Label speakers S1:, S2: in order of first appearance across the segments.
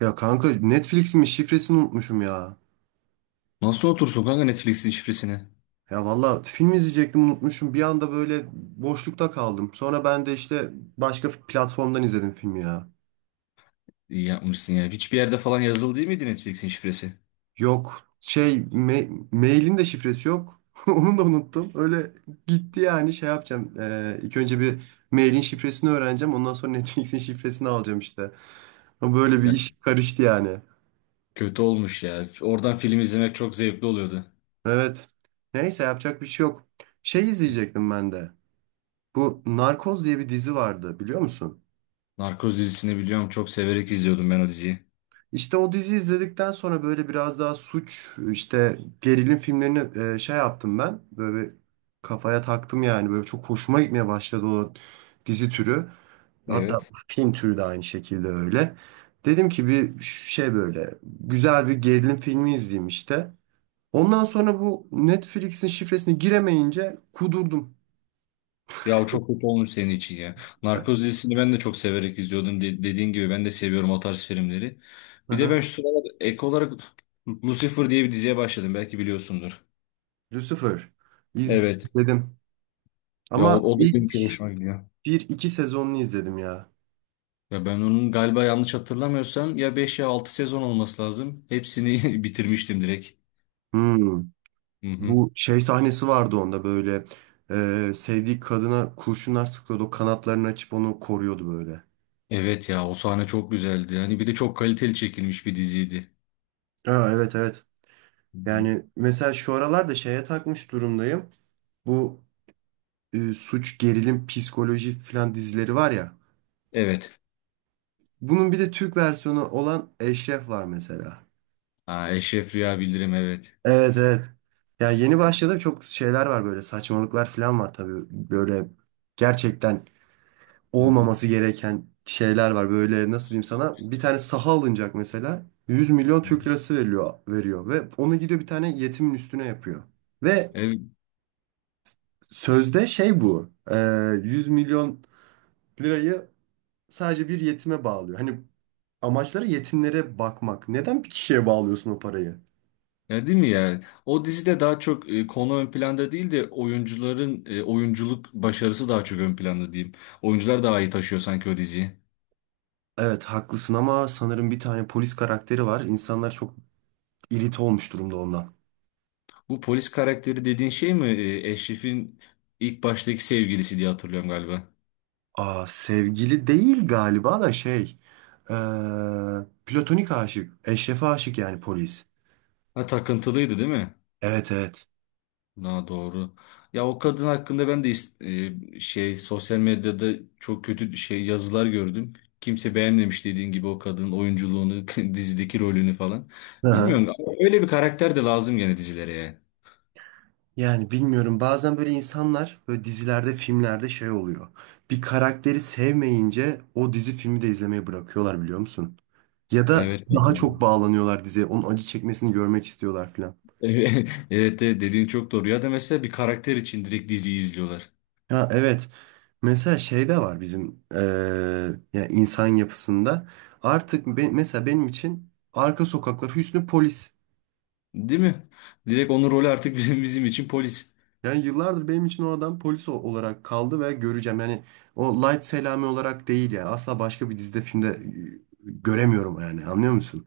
S1: Ya kanka Netflix'imin şifresini unutmuşum ya.
S2: Nasıl otursun kanka Netflix'in şifresini?
S1: Ya valla film izleyecektim unutmuşum. Bir anda böyle boşlukta kaldım. Sonra ben de işte başka platformdan izledim filmi ya.
S2: İyi yapmışsın ya. Hiçbir yerde falan yazılı değil miydi Netflix'in şifresi?
S1: Yok şey mailin de şifresi yok. Onu da unuttum. Öyle gitti yani şey yapacağım. İlk önce bir mailin şifresini öğreneceğim. Ondan sonra Netflix'in şifresini alacağım işte. Ama böyle bir
S2: Ya,
S1: iş karıştı yani.
S2: kötü olmuş ya. Oradan film izlemek çok zevkli oluyordu.
S1: Evet. Neyse yapacak bir şey yok. Şey izleyecektim ben de. Bu Narkoz diye bir dizi vardı biliyor musun?
S2: Narkoz dizisini biliyorum, çok severek izliyordum ben o diziyi.
S1: İşte o dizi izledikten sonra böyle biraz daha suç, işte gerilim filmlerini şey yaptım ben. Böyle bir kafaya taktım yani. Böyle çok hoşuma gitmeye başladı o dizi türü. Hatta
S2: Evet.
S1: film türü de aynı şekilde öyle. Dedim ki bir şey böyle güzel bir gerilim filmi izleyeyim işte. Ondan sonra bu Netflix'in şifresini giremeyince kudurdum.
S2: Ya o çok kötü olmuş senin için ya. Narkoz dizisini ben de çok severek izliyordum. Dediğin gibi ben de seviyorum o tarz filmleri.
S1: Hı
S2: Bir de
S1: hı.
S2: ben şu sıralar ek olarak Lucifer diye bir diziye başladım. Belki biliyorsundur.
S1: Lucifer
S2: Evet.
S1: izledim.
S2: Ya o,
S1: Ama
S2: o da benim çok
S1: ilk
S2: hoşuma gidiyor.
S1: bir iki sezonunu izledim ya.
S2: Ya ben onun, galiba yanlış hatırlamıyorsam, ya 5 ya 6 sezon olması lazım. Hepsini bitirmiştim direkt.
S1: Hmm.
S2: Hı hı.
S1: Bu şey sahnesi vardı onda böyle. Sevdiği kadına kurşunlar sıkıyordu. O kanatlarını açıp onu koruyordu böyle.
S2: Evet ya, o sahne çok güzeldi. Yani bir de çok kaliteli çekilmiş bir diziydi.
S1: Ha, evet evet.
S2: Hı hı.
S1: Yani mesela şu aralar da şeye takmış durumdayım. Bu suç, gerilim, psikoloji falan dizileri var ya.
S2: Evet.
S1: Bunun bir de Türk versiyonu olan Eşref var mesela.
S2: Ha, Eşref Rüya Bildirim, evet.
S1: Evet evet. Ya yeni
S2: Hı
S1: başladı çok şeyler var böyle saçmalıklar falan var tabii. Böyle gerçekten
S2: hı.
S1: olmaması gereken şeyler var. Böyle nasıl diyeyim sana? Bir tane saha alınacak mesela.
S2: Hı hı.
S1: 100 milyon Türk lirası veriliyor, veriyor ve onu gidiyor bir tane yetimin üstüne yapıyor. Ve
S2: Evet,
S1: sözde şey bu. 100 milyon lirayı sadece bir yetime bağlıyor. Hani amaçları yetimlere bakmak. Neden bir kişiye bağlıyorsun o parayı?
S2: ya değil mi ya? O dizide daha çok konu ön planda değil de oyuncuların oyunculuk başarısı daha çok ön planda diyeyim. Oyuncular daha iyi taşıyor sanki o diziyi.
S1: Evet haklısın ama sanırım bir tane polis karakteri var. İnsanlar çok irite olmuş durumda ondan.
S2: Bu polis karakteri dediğin şey mi? Eşref'in ilk baştaki sevgilisi diye hatırlıyorum galiba.
S1: Aa, sevgili değil galiba da şey. eee, platonik aşık. Eşref'e aşık yani polis.
S2: Ha, takıntılıydı değil mi?
S1: Evet evet.
S2: Daha doğru. Ya o kadın hakkında ben de şey, sosyal medyada çok kötü şey yazılar gördüm. Kimse beğenmemiş dediğin gibi o kadının oyunculuğunu, dizideki rolünü falan.
S1: Hı hı.
S2: Bilmiyorum ama öyle bir karakter de lazım gene dizilere ya.
S1: Yani bilmiyorum bazen böyle insanlar böyle dizilerde filmlerde şey oluyor. Bir karakteri sevmeyince o dizi filmi de izlemeyi bırakıyorlar biliyor musun? Ya da
S2: Evet. Yani
S1: daha çok
S2: bu.
S1: bağlanıyorlar diziye. Onun acı çekmesini görmek istiyorlar filan.
S2: Evet evet, dediğin çok doğru. Ya da mesela bir karakter için direkt diziyi izliyorlar.
S1: Ya evet. Mesela şey de var bizim yani insan yapısında. Artık mesela benim için Arka Sokaklar Hüsnü Polis.
S2: Değil mi? Direkt onun rolü artık bizim için polis.
S1: Yani yıllardır benim için o adam polis olarak kaldı ve göreceğim. Yani o Light Selami olarak değil ya. Asla başka bir dizide filmde göremiyorum yani. Anlıyor musun?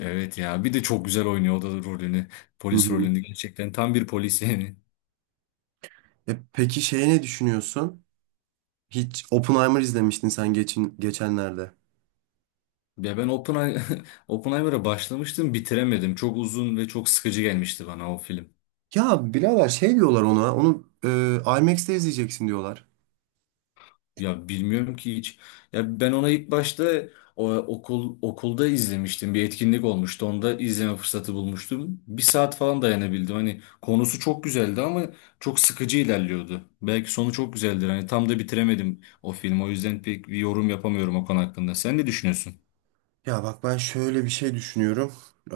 S2: Evet ya, bir de çok güzel oynuyor o da rolünü.
S1: Hı
S2: Polis
S1: hı.
S2: rolünü gerçekten tam bir polis yani.
S1: E peki şeye ne düşünüyorsun? Hiç Oppenheimer izlemiştin sen geçenlerde.
S2: Ya ben Oppenheimer'a başlamıştım, bitiremedim. Çok uzun ve çok sıkıcı gelmişti bana o film.
S1: Ya birader şey diyorlar ona. Onu IMAX'te izleyeceksin diyorlar.
S2: Ya, bilmiyorum ki hiç. Ya ben ona ilk başta okulda izlemiştim. Bir etkinlik olmuştu. Onda izleme fırsatı bulmuştum. Bir saat falan dayanabildim. Hani konusu çok güzeldi ama çok sıkıcı ilerliyordu. Belki sonu çok güzeldir. Hani tam da bitiremedim o filmi. O yüzden pek bir yorum yapamıyorum o konu hakkında. Sen ne düşünüyorsun?
S1: Ya bak ben şöyle bir şey düşünüyorum. Ee,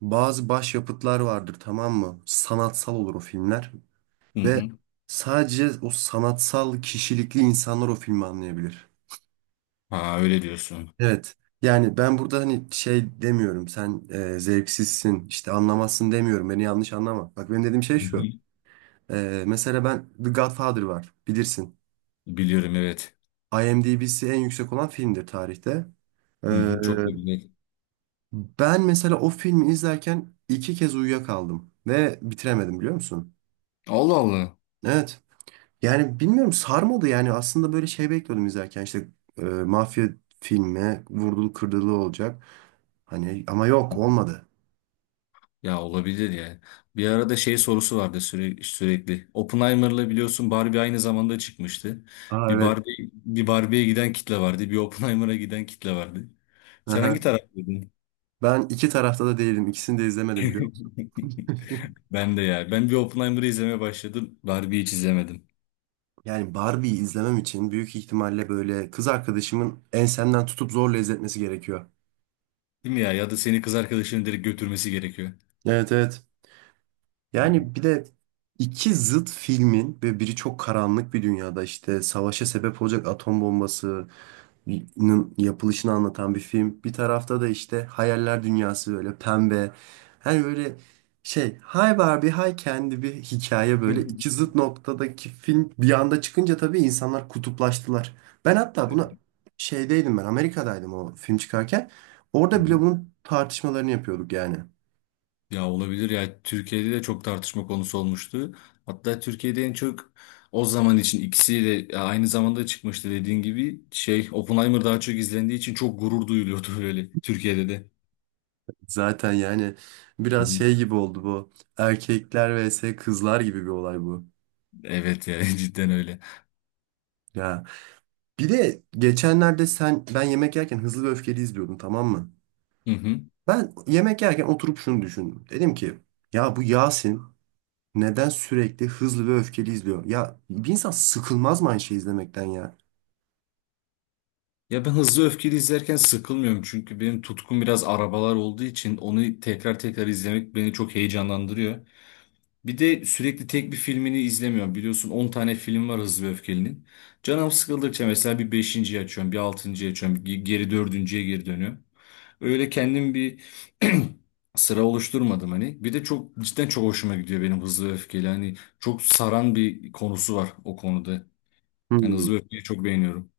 S1: bazı başyapıtlar vardır tamam mı? Sanatsal olur o filmler.
S2: Hı
S1: Ve
S2: hı.
S1: sadece o sanatsal kişilikli insanlar o filmi anlayabilir.
S2: Ha, öyle diyorsun.
S1: Evet. Yani ben burada hani şey demiyorum sen zevksizsin işte anlamazsın demiyorum beni yanlış anlama. Bak benim dediğim şey
S2: Hı
S1: şu.
S2: hı.
S1: Mesela ben The Godfather var bilirsin.
S2: Biliyorum, evet.
S1: IMDb'si en yüksek olan filmdir tarihte.
S2: Hı
S1: E,
S2: hı, çok da güzel.
S1: ben mesela o filmi izlerken iki kez uyuyakaldım ve bitiremedim biliyor musun?
S2: Allah Allah.
S1: Evet. Yani bilmiyorum sarmadı yani aslında böyle şey bekliyordum izlerken işte mafya filmi vurdulu kırdılı olacak. Hani ama yok olmadı.
S2: Ya olabilir ya. Bir arada şey sorusu vardı sürekli. Oppenheimer'la biliyorsun Barbie aynı zamanda çıkmıştı.
S1: Aa evet.
S2: Bir Barbie'ye giden kitle vardı. Bir Oppenheimer'a giden kitle vardı. Sen hangi
S1: Aha.
S2: taraftaydın?
S1: Ben iki tarafta da değilim. İkisini de izlemedim biliyor musun?
S2: Ben de ya. Ben bir Oppenheimer'ı izlemeye başladım. Barbie'yi hiç izlemedim.
S1: Yani Barbie'yi izlemem için büyük ihtimalle böyle kız arkadaşımın ensemden tutup zorla izletmesi gerekiyor.
S2: Değil mi ya? Ya da seni kız arkadaşının direkt götürmesi gerekiyor.
S1: Evet evet.
S2: Hı hı.
S1: Yani bir de iki zıt filmin ve biri çok karanlık bir dünyada işte savaşa sebep olacak atom bombası nın yapılışını anlatan bir film. Bir tarafta da işte hayaller dünyası böyle pembe. Hani böyle şey hay Barbie hay kendi bir hikaye
S2: Hı
S1: böyle iki zıt noktadaki film bir anda çıkınca tabii insanlar kutuplaştılar. Ben hatta bunu şeydeydim ben Amerika'daydım o film çıkarken. Orada bile
S2: hı.
S1: bunun tartışmalarını yapıyorduk yani.
S2: Ya olabilir ya, Türkiye'de de çok tartışma konusu olmuştu. Hatta Türkiye'de en çok o zaman için ikisiyle ya aynı zamanda çıkmıştı, dediğin gibi şey, Oppenheimer daha çok izlendiği için çok gurur duyuluyordu öyle Türkiye'de de.
S1: Zaten yani
S2: Hı
S1: biraz
S2: hı.
S1: şey gibi oldu bu. Erkekler vs kızlar gibi bir olay bu.
S2: Evet ya, cidden öyle.
S1: Ya. Bir de geçenlerde sen ben yemek yerken Hızlı ve Öfkeli izliyordum tamam mı?
S2: Hı hı.
S1: Ben yemek yerken oturup şunu düşündüm. Dedim ki ya bu Yasin neden sürekli Hızlı ve Öfkeli izliyor? Ya bir insan sıkılmaz mı aynı şeyi izlemekten ya?
S2: Ya ben Hızlı Öfkeli izlerken sıkılmıyorum çünkü benim tutkum biraz arabalar olduğu için onu tekrar tekrar izlemek beni çok heyecanlandırıyor. Bir de sürekli tek bir filmini izlemiyorum. Biliyorsun 10 tane film var Hızlı ve Öfkeli'nin. Canım sıkıldıkça mesela bir 5.'yi açıyorum, bir 6.'yı açıyorum, bir geri dördüncüye geri dönüyorum. Öyle kendim bir sıra oluşturmadım hani. Bir de çok cidden çok hoşuma gidiyor benim Hızlı ve Öfkeli. Hani çok saran bir konusu var o konuda. Yani
S1: Hmm.
S2: Hızlı ve Öfkeli'yi çok beğeniyorum.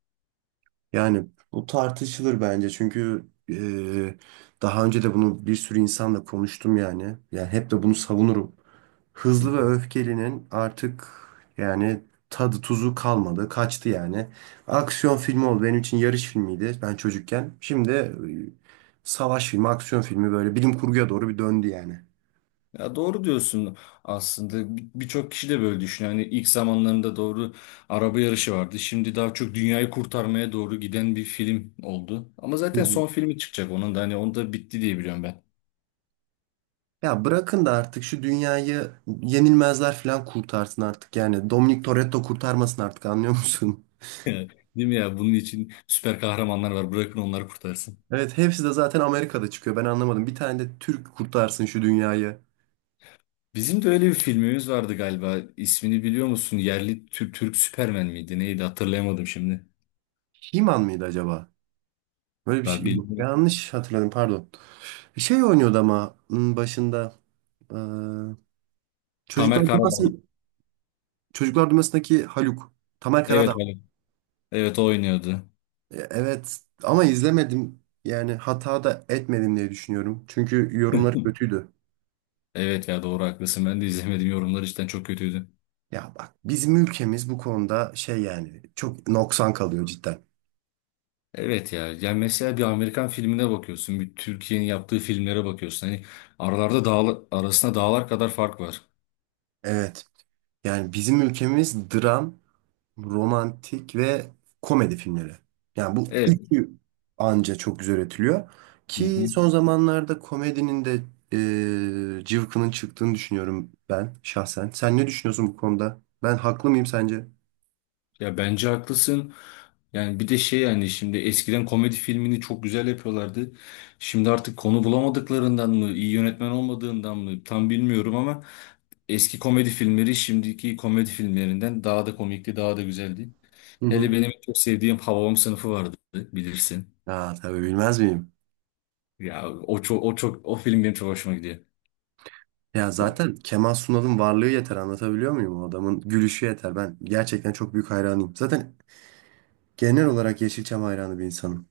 S1: Yani bu tartışılır bence çünkü e, daha önce de bunu bir sürü insanla konuştum yani. Yani hep de bunu savunurum. Hızlı ve Öfkeli'nin artık yani tadı tuzu kalmadı. Kaçtı yani. Aksiyon filmi oldu. Benim için yarış filmiydi ben çocukken. Şimdi savaş filmi, aksiyon filmi böyle bilim kurguya doğru bir döndü yani.
S2: Ya doğru diyorsun aslında. Birçok kişi de böyle düşünüyor. Hani ilk zamanlarında doğru araba yarışı vardı. Şimdi daha çok dünyayı kurtarmaya doğru giden bir film oldu. Ama
S1: Hı
S2: zaten
S1: hı.
S2: son filmi çıkacak, onun da hani onda bitti diye biliyorum ben.
S1: Ya bırakın da artık şu dünyayı yenilmezler falan kurtarsın artık yani. Dominic Toretto kurtarmasın artık anlıyor musun?
S2: Değil mi ya? Bunun için süper kahramanlar var. Bırakın onları kurtarsın.
S1: Evet hepsi de zaten Amerika'da çıkıyor. Ben anlamadım. Bir tane de Türk kurtarsın şu dünyayı.
S2: Bizim de öyle bir filmimiz vardı galiba. İsmini biliyor musun? Türk Süpermen miydi? Neydi? Hatırlayamadım şimdi.
S1: Himan mıydı acaba? Böyle bir şey
S2: Daha
S1: yok.
S2: bilmiyorum.
S1: Yanlış hatırladım pardon. Şey oynuyordu ama başında. Ee,
S2: Tamer
S1: Çocuklar
S2: Karadağlı.
S1: Dünyası, Çocuklar Dünyası'ndaki Haluk. Tamer
S2: Evet,
S1: Karadağ.
S2: evet. Evet o oynuyordu.
S1: Evet ama izlemedim. Yani hata da etmedim diye düşünüyorum. Çünkü yorumları kötüydü.
S2: Evet ya, doğru haklısın. Ben de izlemedim. Yorumlar cidden çok kötüydü.
S1: Ya bak bizim ülkemiz bu konuda şey yani çok noksan kalıyor cidden.
S2: Evet ya. Yani mesela bir Amerikan filmine bakıyorsun. Bir Türkiye'nin yaptığı filmlere bakıyorsun. Hani arasında dağlar kadar fark var.
S1: Evet. Yani bizim ülkemiz dram romantik ve komedi filmleri. Yani bu
S2: Evet.
S1: üçü anca çok güzel üretiliyor.
S2: Hı hı.
S1: Ki son zamanlarda komedinin de cıvkının çıktığını düşünüyorum ben şahsen. Sen ne düşünüyorsun bu konuda? Ben haklı mıyım sence?
S2: Ya bence haklısın. Yani bir de şey, yani şimdi eskiden komedi filmini çok güzel yapıyorlardı. Şimdi artık konu bulamadıklarından mı, iyi yönetmen olmadığından mı tam bilmiyorum ama eski komedi filmleri şimdiki komedi filmlerinden daha da komikti, daha da güzeldi.
S1: Hı hı.
S2: Hele benim çok sevdiğim Hababam Sınıfı vardı, bilirsin.
S1: Aa, tabii bilmez miyim?
S2: O film benim çok hoşuma gidiyor.
S1: Ya zaten Kemal Sunal'ın varlığı yeter anlatabiliyor muyum? O adamın gülüşü yeter. Ben gerçekten çok büyük hayranıyım. Zaten genel olarak Yeşilçam hayranı bir insanım.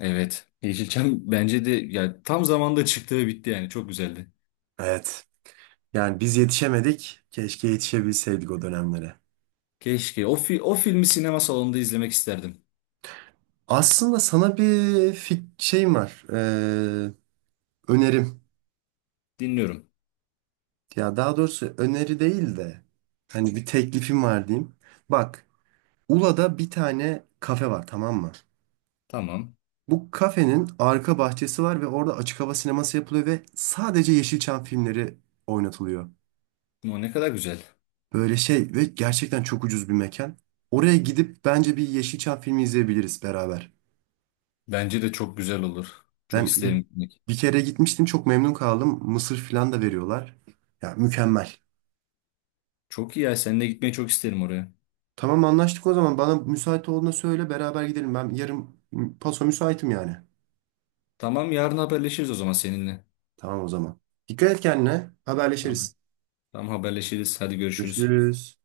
S2: Evet. Yeşilçam bence de ya tam zamanda çıktı ve bitti, yani çok güzeldi.
S1: Evet. Yani biz yetişemedik. Keşke yetişebilseydik o dönemlere.
S2: Keşke o filmi sinema salonunda izlemek isterdim.
S1: Aslında sana bir şeyim var. Önerim.
S2: Dinliyorum.
S1: Ya daha doğrusu öneri değil de hani bir teklifim var diyeyim. Bak, Ula'da bir tane kafe var tamam mı?
S2: Tamam.
S1: Bu kafenin arka bahçesi var ve orada açık hava sineması yapılıyor ve sadece Yeşilçam filmleri oynatılıyor.
S2: O ne kadar güzel.
S1: Böyle şey ve gerçekten çok ucuz bir mekan. Oraya gidip bence bir Yeşilçam filmi izleyebiliriz beraber.
S2: Bence de çok güzel olur. Çok
S1: Ben
S2: isterim
S1: bir,
S2: gitmek.
S1: bir kere gitmiştim çok memnun kaldım. Mısır falan da veriyorlar. Ya mükemmel.
S2: Çok iyi ya, seninle gitmeyi çok isterim oraya.
S1: Tamam anlaştık o zaman. Bana müsait olduğunda söyle beraber gidelim. Ben yarın paso müsaitim yani.
S2: Tamam, yarın haberleşiriz o zaman seninle.
S1: Tamam o zaman. Dikkat et kendine.
S2: Tamam.
S1: Haberleşiriz.
S2: Tamam, haberleşiriz. Hadi görüşürüz.
S1: Görüşürüz.